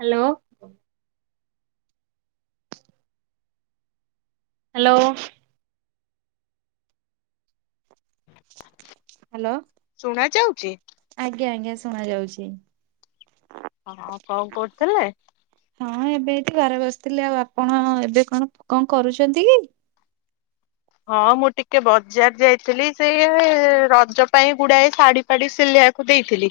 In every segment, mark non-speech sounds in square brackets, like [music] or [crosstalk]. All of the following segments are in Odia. ହ୍ୟାଲୋ। ହ୍ୟାଲୋ। ହ୍ୟାଲୋ। ଶୁଣା ଯାଉଚି। ଆଜ୍ଞା ଆଜ୍ଞା ଶୁଣା ଯାଉଚି। ହଉ କଣ କରୁଥିଲେ। ହଁ ଏବେ ଏଠି ଘରେ ବସିଥିଲି ଆଉ ଆପଣ ଏବେ କଣ କଣ କରୁଚନ୍ତି କି। ହଁ ମୁଁ ଟିକେ ବଜାର ଯାଇଥିଲି ସେଇ ରଜ ପାଇଁ ଗୁଡାଏ ଶାଢୀ ଫାଡି ସିଲେଇବାକୁ ଦେଇଥିଲି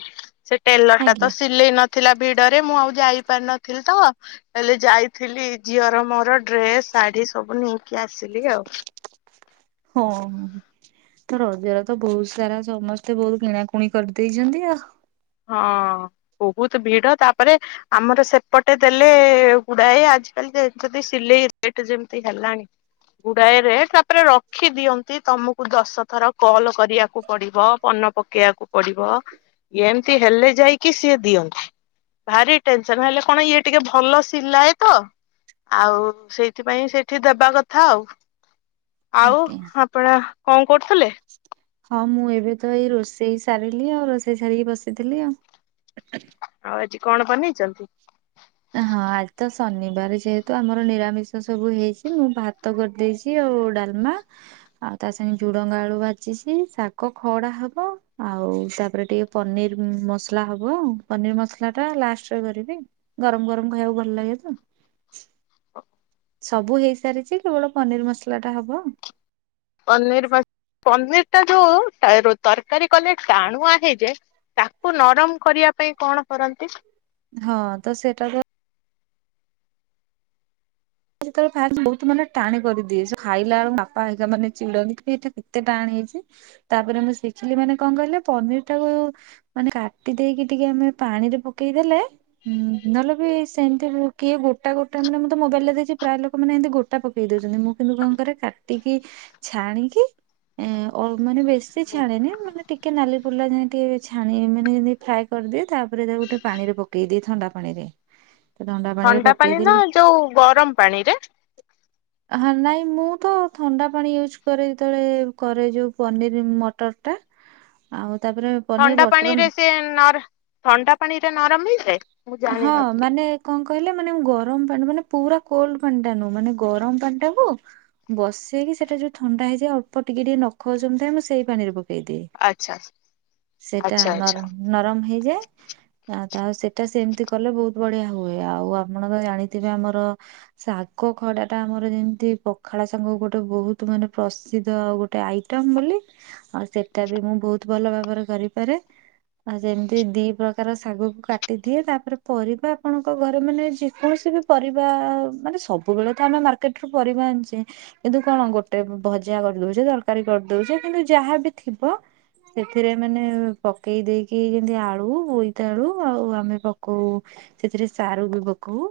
ସେ ଟେଲର ଟା ତ ଆଜ୍ଞା ସିଲେଇ ନ ଥିଲା ଭିଡରେ ମୁଁ ଆଉ ଯାଇପାରିନଥିଲି ତ ହେଲେ ଯାଇଥିଲି ଝିଅର ମୋର ଡ୍ରେସ ଶାଢୀ ସବୁ ନେଇକି ଆସିଲି ଆଉ। ହଁ। ତ ରଜର ତ ବୋହୁତ ସାରା ସମସ୍ତେ ବୋହୁତ କିଣାକୁଣି କରିଦେଇଛନ୍ତି ଆଉ। ହଁ ବୋହୁତ ଭିଡ ତାପରେ ଆମର ସେପଟେ ଦେଲେ ଗୁଡାଏ ଆଜିକାଲି ଯଦି ସିଲେଇ ରେଟ ଯେମତି ହେଲାଣି। ଗୁଡାଏ ରେ ତାପରେ ରଖି ଦିଅନ୍ତି ତମକୁ ଦଶ ଥର କଲ କରିବାକୁ ପଡିବ ପନ ପ ପକେଇବାକୁ ପଡିବ ଏମ୍ତି ହେଲେ ଯାଇକି ସିଏ ଦିଅନ୍ତି। ଭାରି ଟେନସନ ହେଲେ କଣ ଇଏ ଟିକେ ଭଲ ସିଲାଏ ତ ଆଉ ସେଇଥିପାଇଁ ସେଇଠି ଦେବା କଥା ଆଉ। ଆଉ ଆଜ୍ଞା ଆପଣ କଣ କରୁଥିଲେ। ହଁ ମୁଁ ଏବେ ତ ଏଇ ରୋଷେଇ ସାରିଲି ଆଉ ରୋଷେଇ ସାରିକି ବସିଥିଲି ଆଉ। ଆଉ ଆଜି କଣ ବନେଇଚନ୍ତି। ହଁ ଆଜି ତ ଶନିବାରେ ଯେହେତୁ ଆମର ନିରାମିଷ ସବୁ ହେଇଚି ମୁଁ ଭାତ କରିଦେଇଚି। କି ଆଉ ଡାଲମା। ଆଉ ତା ସାଙ୍ଗେ ଝୁଡଙ୍ଗ ଆଳୁ ବାଜିଚି ଶାଗ ଖଡା ହବ ଆଉ ତାପରେ ଟିକେ ପନିର ମସଲା ହବ ପନିର ମସଲା ଟା ଲାଷ୍ଟରେ କରିବି। ଗରମ ଗରମ ଖାଇବାକୁ ଭଲ ଲାଗେ ତ। ସବୁ ହେଇସାରିଚି କେବଳ ପନିର ମସଲା ଟା ହବ। ପନିର ପନିର ଟା ଯୋଉ ତରକାରୀ କଲେ ଟାଣୁ ଆ ହେଇ ଯାଏ। ତାକୁ ନରମ କରିବା ପାଇଁ କଣ କରନ୍ତି। ହଁ ତ ସେଇଟା ତ ସେତେଳେ ଫା ବୋହୁତ ମାନେ ଟାଣି କରିଦିଏ ସେ ଖାଇଲା ଏଳୁ ବାପା ହେରିକା ମାନେ ଚିଡ଼ନ୍ତି ଏଟା କେତେ ଟାଣ ହେଇଚି। ତାପରେ ମୁଁ ଶିଖିଲି ମାନେ କଣ କହିଲେ ପନିର ଟାକୁ ମାନେ କାଟି ଦେଇକି ଟିକେ ଆମେ ପାଣିରେ ପକେଇଦେଲେ ହୁଁ ନହେଲେ ବି ସେମିତି କିଏ ଗୋଟା ଗୋଟା ମାନେ ମୁଁ ତ ମୋବାଇଲରେ ଦେଇଚି ପ୍ରାୟ ଲୋକ ମାନେ ଏମିତି ଗୋଟା ପକେଇ ଦଉଚନ୍ତି ମୁଁ କିନ୍ତୁ କଣଙ୍କରେ କାଟିକି ଛାଣିକି ଏଁ ଅ ମାନ ବେଶୀ ଛାଣେ ନା ମାନେ ଟିକେ ନାଲି ପୋଲା ଯାଇକି ଛାଣି ମାନେ ଯେମି ଫ୍ରାଏ କରିଦିଏ ତାପରେ ତାକୁ ଗୋଟେ ପାଣିରେ ପକେଇଦିଏ ଥଣ୍ଡା ପାଣିରେ। ପାଣିରେ ଥଣ୍ଡା ପାଣି ପକେଇଦେଲି ନା ଯୋଉ ଗରମ ପାଣି ରେ। ହ ନାଇଁ ମୁଁ ତ ଥଣ୍ଡା ପାଣି ୟୁଜ୍ କରେ ଯେତେବେଳେ କରେ ଯେଉଁ ପନିର ମଟରଟା। ଆଉ ତାପରେ ଥଣ୍ଡା ପାଣିରେ ସେ ନର ଥଣ୍ଡା ପାଣିରେ ନରମ ହେଇଯାଏ। ମୁଁ ହଁ ଜାଣିନଥିଲି। ମାନେ କଣ କହିଲେ ମାନେ ଗରମ ପାଣି ମାନେ ପୁରା କୋଲଡ଼ ପାଣି ଟା ନୁହଁ ମାନେ ଗରମ ପାଣି ଟାକୁ ବସେଇକି ସେଟା ଯୋଉ ଥଣ୍ଡା ହେଇଯାଏ ଅଳ୍ପ ଟିକେ ଟିକେ ନଖ ଉଷୁମୁ ଥାଏ ମୁ ସେଇ ପାଣିରେ ପ ଆଚ୍ଛା [unintelligible] ସେଇଟା ଆଚ୍ଛା ଆଚ୍ଛା ନରମ। ନରମ ହେଇଯାଏ ଆ ତା ସେଇଟା ସେମିତି କଲେ ବହୁତ ବଢିଆ ହୁଏ ଆଉ ଆପଣ ତ ଜାଣିଥିବେ ଆମର ଶାଗ ଖଡା ଟା ଆମର ଯେମତି ପଖାଳ ସାଙ୍ଗକୁ ଗୋଟେ ବହୁତ ମାନେ ପ୍ରସିଦ୍ଧ ଆଉ ଗୋ ଗୋଟେ ଆଇଟମ ବୋଲି ଆଉ ସେଟା ବି ମୁଁ ବହୁତ ଭଲ ଭାବରେ କରିପାରେ। ଆଉ ଯେମିତି ଦି ପ୍ରକାର ଶାଗକୁ କାଟ କାଟିଦିଏ ତାପରେ ପରିବା ଆପଣଙ୍କ ଘରେ ମାନେ ଯେକୌଣସି ବି ପରିବା ମାନେ ସବୁବେଳେ ତ ଆମେ ମାର୍କେଟ ର୍କେଟ ରୁ ପରିବା ଆଣଚେ। ଏବେ କଣ ଗୋଟେ ଭଜା କରିଦଉଛି ତରକାରୀ କରିଦଉଛି କିନ୍ତୁ ଯାହାବି ଥିବ। ସେଥିରେ ମାନେ ପକେଇ ଦେଇକି ଯେମତି ଆଳୁ ବୋଇତାଆଳୁ ଆଉ ଆମେ ପକଉ ସେଥିରେ ସାରୁ ବି ପକଉ।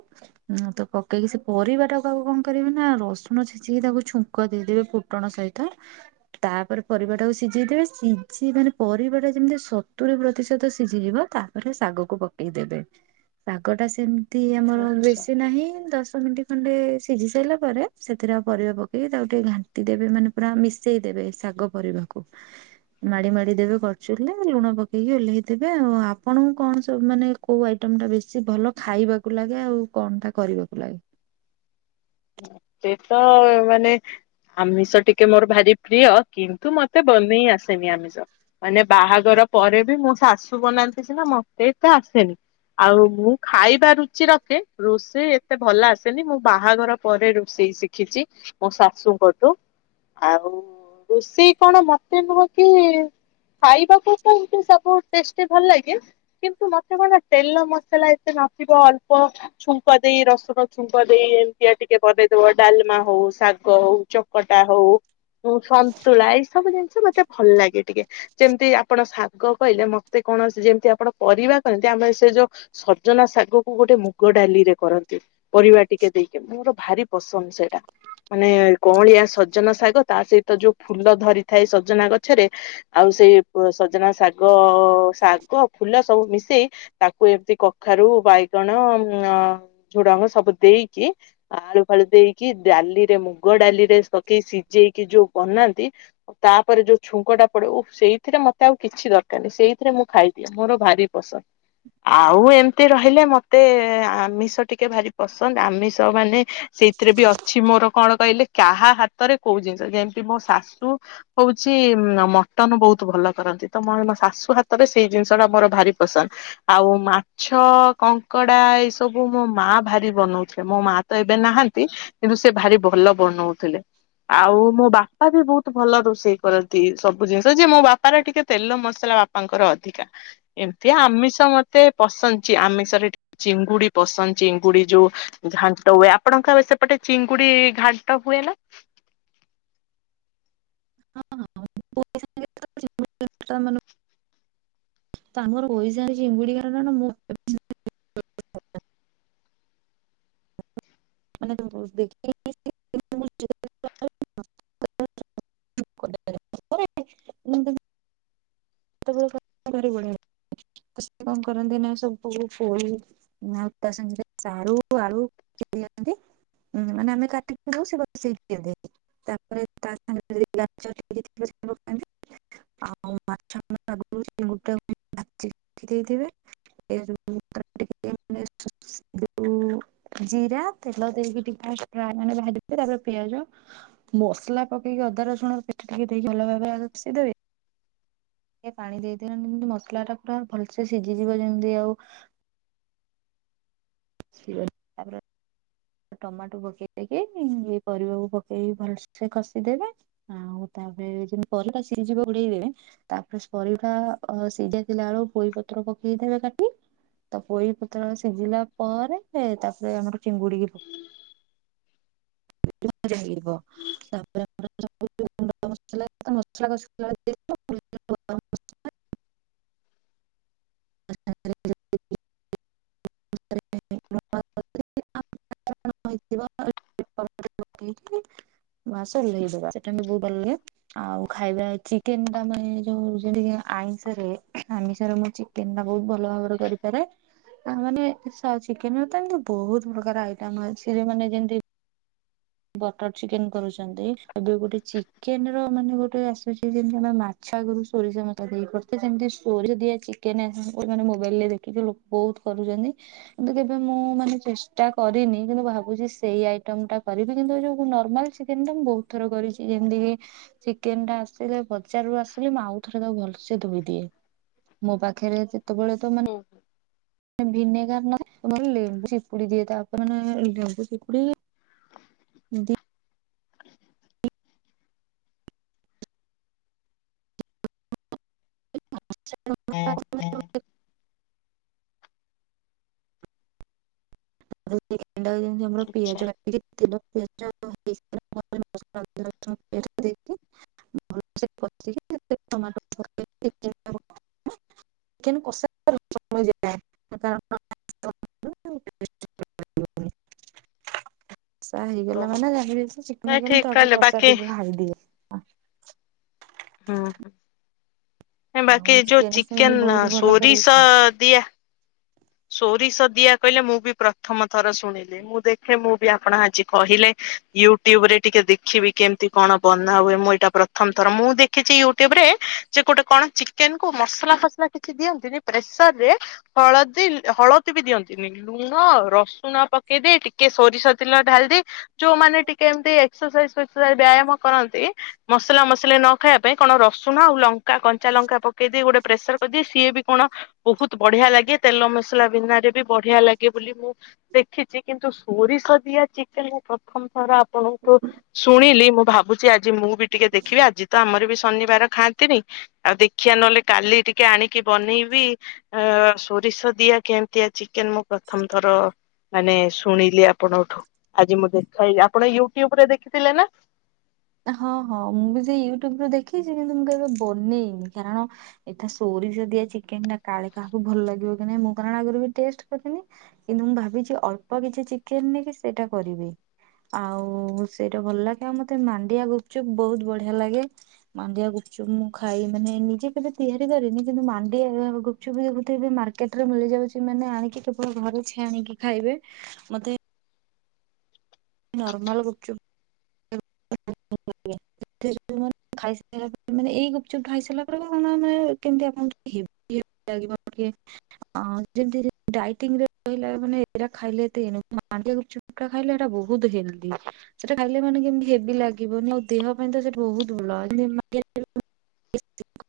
ହୁଁ ତ ପକେଇକି ସେ ପରିବା ଟାକୁ ଆଗ କଣ କରିବେ ନା ରସୁଣ ଛେଚିକି ତାକୁ ଛୁଁ ଙ୍କ ଦେଇଦେବେ ଫୁଟଣ ସହିତ। ତାପରେ ପରିବାଟାକୁ ସିଝେଇ ଦେବେ ସିଝି ମାନେ ପରିବାଟା ଯେମିତି ସତୁରି ପ୍ରତିଶତ ସିଝିଯିବ ତା ପରେ ଶାଗକୁ ପକେଇ ଦେବେ ଶାଗ ଟା ସେମିତି ଆମର ଆଚ୍ଛା ବେଶୀ ନାହିଁ ଦଶ ମିନିଟ। ଖଣ୍ଡେ ସିଝି ସାରିଲା ପରେ ସେଥିରେ ଆଉ ପରିବା ପକେଇକି ତାକୁ ଟିକେ ଘାଣ୍ଟି ଦେବେ ମାନେ ପୁରା ମିଶେଇ ଦେବେ ଶାଗ। ପରିବାକୁ। ମାଡି ମାଡି ଦେବେ କରଚୁଲି ରେ ଲୁଣ ପକେଇକି ଓହ୍ଲେଇ ଦେବେ ଆଉ ଆପଣଙ୍କୁ କଣ ସବୁ ମାନେ କୋଉ ଆଇଟମ ଟା ବେଶୀ ଭଲ ଖାଇବାକୁ ଲାଗେ ଆଉ କଣ ଟା କରିବାକୁ ଲାଗେ? ସେଇତ ମାନେ ଆମିଷ ଟିକେ ମୋର ଭାରି ପ୍ରିୟ କିନ୍ତୁ ମତେ ବନେଇ ଆସେନି ଆମିଷ। ମାନେ ବାହାଘର ପରେ ବି ମୁଁ ଶାଶୁ ବନାନ୍ତି ସିନା ମତେ ଏତେ ଆସେନି। ଆଉ ମୁଁ ଖାଇବା ରୁଚି ରଖେ ରୋଷେଇ ଏତେ ଭଲ ଆସେନି ମୁଁ ବାହାଘର ପରେ ରୋଷେଇ ଶିଖିଛି ମୋ ଶାଶୁଙ୍କଠୁ ଆଉ ରୋଷେଇ କଣ ମତେ ନୁହଁ କି ଖାଇବାକୁ ତ ଏମତି ସବୁ ଟେଷ୍ଟି ଭଲ ଲାଗେ। କିନ୍ତୁ ମତେ କଣ ତେଲ ମସଲା ଏତେ ନଥିବ ଅଳ୍ପ ଛୁଙ୍କ ଦେଇ ରସୁଣ ଛୁଙ୍କ ଦେଇ ଇଏ ଟିକେ ବନେଇଦବା ଡାଲମା ହଉ ଶାଗ ହଉ ଚକଟା ହଉ। ସନ୍ତୁଳା ଏଇ ସବୁ ଜିନିଷ ମତେ ଭଲ ଲାଗେ ଟିକେ। ଯେମିତି ଆପଣ ଶାଗ କହିଲେ ମତେ କୌଣସି ଯେମିତି ଆପଣ ପରିବା କହନ୍ତି ଆମେ ସେ ଯୋଉ ସଜନା ଶାଗ କୁ ଗୋଟେ ମୁଗ ଡାଲିରେ କରନ୍ତି ପରିବା ଟିକେ ଦେଇକି। ମୋର ଭାରି ପସନ୍ଦ ସେଇଟା। ମାନେ କଅଁଳିଆ ସଜନା ଶାଗ ତା ସହିତ ଯୋଉ ଫୁଲ ଧରିଥାଏ ସଜନା ଗଛରେ ଆଉ ସେଇ ସଜନା ଶାଗ ଶାଗ ଫୁଲ ସବୁ ମିଶେଇ ତାକୁ ଏମତି କଖାରୁ ବାଇଗଣ ଝୁଡଙ୍ଗ ସବୁ ଦେଇକି ଆଳୁ ଫାଳୁ ଦେଇକି ଡାଲିରେ ମୁଗ ଡାଲି ରେ ପକେଇ ସିଝେଇକି ଯୋଉ ବନାନ୍ତି। ତାପରେ ଯୋଉ ଛୁଙ୍କ ଟା ପଡେ ଓ ସେଇଥିରେ ମତେ ଆଉ କିଛି ଦରକାର ନାହିଁ ସେଇଥିରେ ମୁଁ ଖାଇଦିଏ। ମୋର ଭାରି ପସନ୍ଦ। ଆଉ ଏମତି ରହିଲେ ମତେ ଆମିଷ ଟିକେ ଭାରି ପସନ୍ଦ। ଆମିଷ ମାନେ ସେଇଥିରେ ବି ଅଛି ମୋର କଣ କହିଲେ କାହା ହାତରେ କୋଉ ଜିନିଷ ଯେମି ମୋ ଶାଶୁ ହଉଛି ମଟନ ବହୁତ ଭଲ କରନ୍ତି ତମୋ ମୋ ଶାଶୁ ହାତରେ ସେଇ ଜିନିଷ ଟା ମୋର ଭାରି ପସନ୍ଦ। ଆଉ ମାଛ, କଙ୍କଡା ଏଇ ସବୁ ମୋ ମା ଭାରି ବନଉ ମୋ ମା ତ ଏବେ ନାହାନ୍ତି କିନ୍ତୁ ସେ ଭାରି ଭଲ ବନଉଥିଲେ। ଆଉ ମୋ ବାପା ବି ବହୁତ ଭଲ ରୋଷେଇ କରନ୍ତି ସବୁ ଜିନିଷ ଯେ ମୋ ବାପା ରଟିକେ ତେଲ ମସଲା ବାପା ବାପାଙ୍କର ଅଧିକା ଏମିତି ଆମିଷ ମତେ ପସନ୍ଦଚି ଆମିଷରେ ଟି ଚିଙ୍ଗୁଡି ପସନ୍ଦ ଚିଙ୍ଗୁଡି ଯୋଉ ଘାଣ୍ଟ ହୁଏ ଆପଣଙ୍କ ଏବେ ସେପଟେ ଚିଙ୍ଗୁଡି ଘାଣ୍ଟ ହୁଏ ନା। ହଁ ହଁ [unintelligible] ତାଙ୍କର ପଇସା ହେଇଛି ଚିଙ୍ଗୁଡି କାରଣ ମୁଁ ମାନେ [unintelligible] [inaudible] ସେତେବେଳେ [unintelligible] ଭାରି ବଢିଆ ଲାଗେ ତ ସେ କଣ କରନ୍ତି ନା ସବୁ ପୋଇ ଆଉ ତା ସାଙ୍ଗରେ ସାରୁ ଆଳୁ। [unintelligible] ହୁଁ ମାନେ ଆମେ କାଟି କୁଟା ଦବୁ ସେ ବସେଇ ଦିଅନ୍ତି। ତାପରେ ତା ସାଙ୍ଗରେ [unintelligible] ଆଉ ତା ଆଗରୁ ଚିଙ୍ଗୁଡି ଟାକୁ ଭାଜି ଦେଇଥିବେ ଏ ଟିକେ ୁ [inaudible] ଜିରା ତେଲ ଦେଇକି ଟିକେ ଫ୍ରା ମାନେ ଭାଜି ଦେଇଥିବେ ତାପରେ ପିଆଜ ମସଲା ପକେଇକି ଅଦା ରସୁଣ ପେଷ୍ଟ ଟିକେ ଦେଇକି ଭଲ ଭାବେ ଆଗେ କସି ଦେବେ। ଟିକେ ପାଣି ଦେଇଦିଅନ୍ତି ଯେମିତି ମସଲା ଟା ପୁରା ଭଲସେ ସିଝିଯିବ ଯେମିତି ଆଉ ସେ [unintelligible] ଟମାଟୋ ପକେଇଦେଇକି ଏ ପରିବାକୁ ପକେଇକି ଭଲସେ କଷିଦେବେ। ଆଉ ତାପରେ ଯେମତି ପରିବା ସିଝିବ ଘୋଡେଇଦବେ ତାପରେ ପରିବା ସିଜି ଆସି ଥିଲା ବେଳକୁ ପୋଇ ପତ୍ର ପକେଇ ଦେବେ କାଟି ତ ପୋଇ ପତ୍ର ସିଝିଲା ପରେ ତାପରେ ଆମର ଚିଙ୍ଗୁଡିକି ହ ତାପରେ ଆମର ମସଲା [inaudible] ହଁ ହେଇଥିବ [unintelligible] ସେଟା ବହୁତ ଭଲ ଲାଗେ। ଆଉ ଖାଇବା ଚିକେନ ଟା ମାନେ ଯୋଉ ଯେମିତିକି ଆଇଁଷରେ ଆମିଷରେ ମୁଁ ଚି ଚିକେନ ଟା ବହୁତ ଭଲ ଭାବରେ କରିପାରେ। ତା ମାନେ ଚିକେନ ର ତ ଏମିତି ବହୁତ ପ୍ରକାର ଆଇଟମ ଅଛିହେରି ମାନେ ଯେମିତି ବଟର ଚିକେନ କରୁଛନ୍ତି, ଏବେ ଗୋଟେ ଚିକେନ ର ମାନେ ଗୋଟେ ଆସୁଛି ଯେମିତି ଆମେ ମା ମାଛ ଆଗରୁ ସୋରିଷ ମସଲା ଦେଇ କରୁଛେଯେମିତି ସୋରିଷ ଦିଆ ଚିକେନ ଆସିଛି ମାନେ ମୋବାଇଲ ରେ ଦେଖିଥିଲୁ। ବହୁତ କରୁଛନ୍ତି କିନ୍ତୁ କେବେ ମୁଁ ମାନେ ଚେଷ୍ଟା କରିନି କିନ୍ତୁ ଭାବୁଛି ସେଇଆଇ ଟମଟା କରିବି କିନ୍ତୁ ଯୋଉ ନର୍ମାଲ ଚିକେନ ଟା ମୁଁ ବହୁତ ଥର କରିଛି ଯେମିତି କି ଚିକେନ ଟା ଆସିଲେ ବଜାରୁ ଆସିଲେ, ମୁଁ ଆଉ ଥରେ ତାକୁ ଭଲସେ ଧୋଇ ଦିଏ। ମୋ ପାଖରେ ସେତେବେଳେ ତ ମାନେ ହୁଁ। ଭିନେଗାର ନାହିଁ ଲେମ୍ବୁ ଚିପୁଡ଼ି ଦିଏ ତାପରେ ମ ଲେମ୍ବୁ ଚିପୁଡ଼ି [inaudible] ହଁ -ହଁ। [unintelligible] ଆଚ୍ଛା ପିଆଜ [unintelligible] [unintelligible] ଭଲ ସେ କଷିକି ଟମାଟୋ ଦେଇକି [unintelligible] ଚିକେନ କଷା [unintelligible] ଯ କଷା ହେଇଗଲା ଓହୋ ମାନେ ଜାନିବେ ଯେ ଚିକେନ ନାଇଁ ହେଇଗଲା, ଠିକ ତ ଆଗ କହିଲେ କଷା ବାକି ଟିକେ ଖାଇଦିଏ। ହଁ। ବାକି ଆଉ ଯୋଉ ସେମିତି ଚିକେନ ବହୁତ ଭଲ କରିକି ଖାଏ। ସୋରିଷ ଦିଆ ସୋରିଷ ଦିଆ କହିଲେ ମୁଁ ବି ପ୍ରଥମ ଥର ଶୁଣିଲି। ମୁଁ ଦେଖେ ମୁଁ ବି ଆପଣ ଆଜି କହିଲେ, ୟୁଟ୍ୟୁବରେ ଟିକେ ଦେଖିବି କେମିତି କଣ ବନା ହୁଏ? ମୁଁ ଏଇଟା ପ୍ରଥମ ଥର, ମୁଁ ଦେଖିଛି ୟୁଟ୍ୟୁବ ରେ ଯେ ଗୋଟେ କଣ ଚି ଚିକେନ କୁ ମସଲା ଫସଲା କିଛି ଦିଅନ୍ତିନି, ପ୍ରେସରରେ ହଳ ହଳଦୀ ବି ଦିଅନ୍ତିନି। ଲୁଣ, ରସୁଣ ପକେଇଦେଇ ଟିକେ ସୋରିଷ ତେଲ ଢାଳିଦେଇ ଯୋଉମାନେ ଟିକେ ଏମତି ଏକ୍ସରସାଇଜ ଫେସ୍କରସାଇଜ ବ୍ୟାୟାମ କରନ୍ତି ମସଲା ମସଲି ନ ଖାଇବା ପାଇଁ, କଣ ରସୁଣ ଆଉ ଲଙ୍କା କଞ୍ଚା ଲଙ୍କା ପକେଇଦିଏ ଗୋଟେ ପ୍ରେସର କରିଦିଏ। ସିଏ ବି କଣ ବହୁତ ବଢିଆ ଲାଗେ, ତେଲ ମସଲା ବିନାରେ ବି ବଢିଆ ଲାଗେ ବୋଲି ମୁଁ ଦେଖିଛି, କିନ୍ତୁ ସୋରିଷ ଦିଆ ଚିକେନ ମୁଁ ପ୍ରଥମ ଥର ଆପଣଙ୍କଠୁ ଶୁଣିଲି ମୁଁ ଭାବୁଛି ଆଜି ମୁଁ ବି ଟିକେ ଦେଖିବି, ଆଜି ତ ଆମର ବି ଶନିବାର ଖାଆନ୍ତିନି। ଆଉ ଦେଖିଆ ନହେଲେ କାଲି ଟିକେ ଆଣିକି ବନେଇବି। ଆ ସୋରିଷ ଦିଆ କେମିତିଆ ଚିକେନ ମୁଁ ପ୍ରଥମ ଥର ମାନେ ଶୁଣିଲି ଆପଣଙ୍କଠୁ, ଆଜି ମୁଁ ଦେଖେଇଲି। ଆପଣ ୟୁଟ୍ୟୁବ ରେ ଦେଖିଥିଲେ ନା? ହଁ -ହଁ ମୁଁ ବି ସେ ୟୁଟ୍ୟୁବରୁ ଦେଖିଛି, କିନ୍ତୁ ମୁଁ କେବେ ବନେଇନି କାରଣ ଏଇଟା ସୋରିଷ ଦିଆ ଚିକେନ ଟା କାଳେ କାହାକୁ ଭଲ ଲାଗିବ କି ନାଇଁ, ମୁଁ କାରଣ ଆଗରୁ ବି ଟେଷ୍ଟ କରିନି। କିନ୍ତୁ ମୁଁ ଭାବିଛି ଅଳ୍ପ କିଛି ଚିକେନ ନେଇକି ସେଇଟା କରିବି। ଆଉ ସେଇଟା ଭଲ ଲାଗେ, ଆଉ ମତେ ମାଣ୍ଡିଆ ଗୁପଚୁପ୍ ବହୁତ ବଢିଆ ଲାଗେ। ମାଣ୍ଡିଆ ଗୁପଚୁପ ମୁଁ ଖାଇ, ମାନେ ନିଜେ କେବେ ତିଆରି କରିନି କିନ୍ତୁ ମାଣ୍ଡିଆ [unintelligible] ଗୁପଚୁପ ଦେଖୁଥିବେ ଯୋଉ ମାର୍କେଟରେ ମିଳିଯାଉଛି, ମାନେ ଆଣିକି କେବଳ ଘରେ ଛାଣିକି ଖାଇବେ। ମତେ ନର୍ମାଲ ଗୁପଚୁପ [unintelligible] ଖାଇ ସାରିଲା ପରେ ମାନେ ଏଇ ଗୁପଚୁପ୍ ଖାଇ ସାରିଲା ପରେ, [unintelligible] ମାନେ କେମିତି ଆପଣଙ୍କୁ ଲାଗିବ [unintelligible] ଆ ଯେମିତି ଡ଼ାଇଟିଙ୍ଗରେ ରହିଲେ, ମାନେ ଏଇଟା ଖାଇଲେ ମାଣ୍ଡିଆ ଗୁପଚୁପ [unintelligible] ଖାଇଲେ ଏଇଟା ବହୁତ ହେଲ୍ଦୀ, ସେଟା ଖାଇଲେ ମାନେ କେମି ହେବି ଲାଗିବନି। ଆଉ ଦେହ ପାଇଁ ତ ସେଠ ବହୁତ ଭଲ। [unintelligible]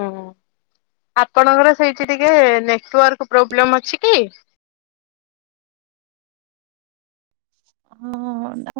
ହଁ ଆପଣଙ୍କର ସେଇଠି ଟିକେ ନେଟୱାର୍କ ପ୍ରୋବ୍ଲେମ୍ ଅଛି କି? ହଁ।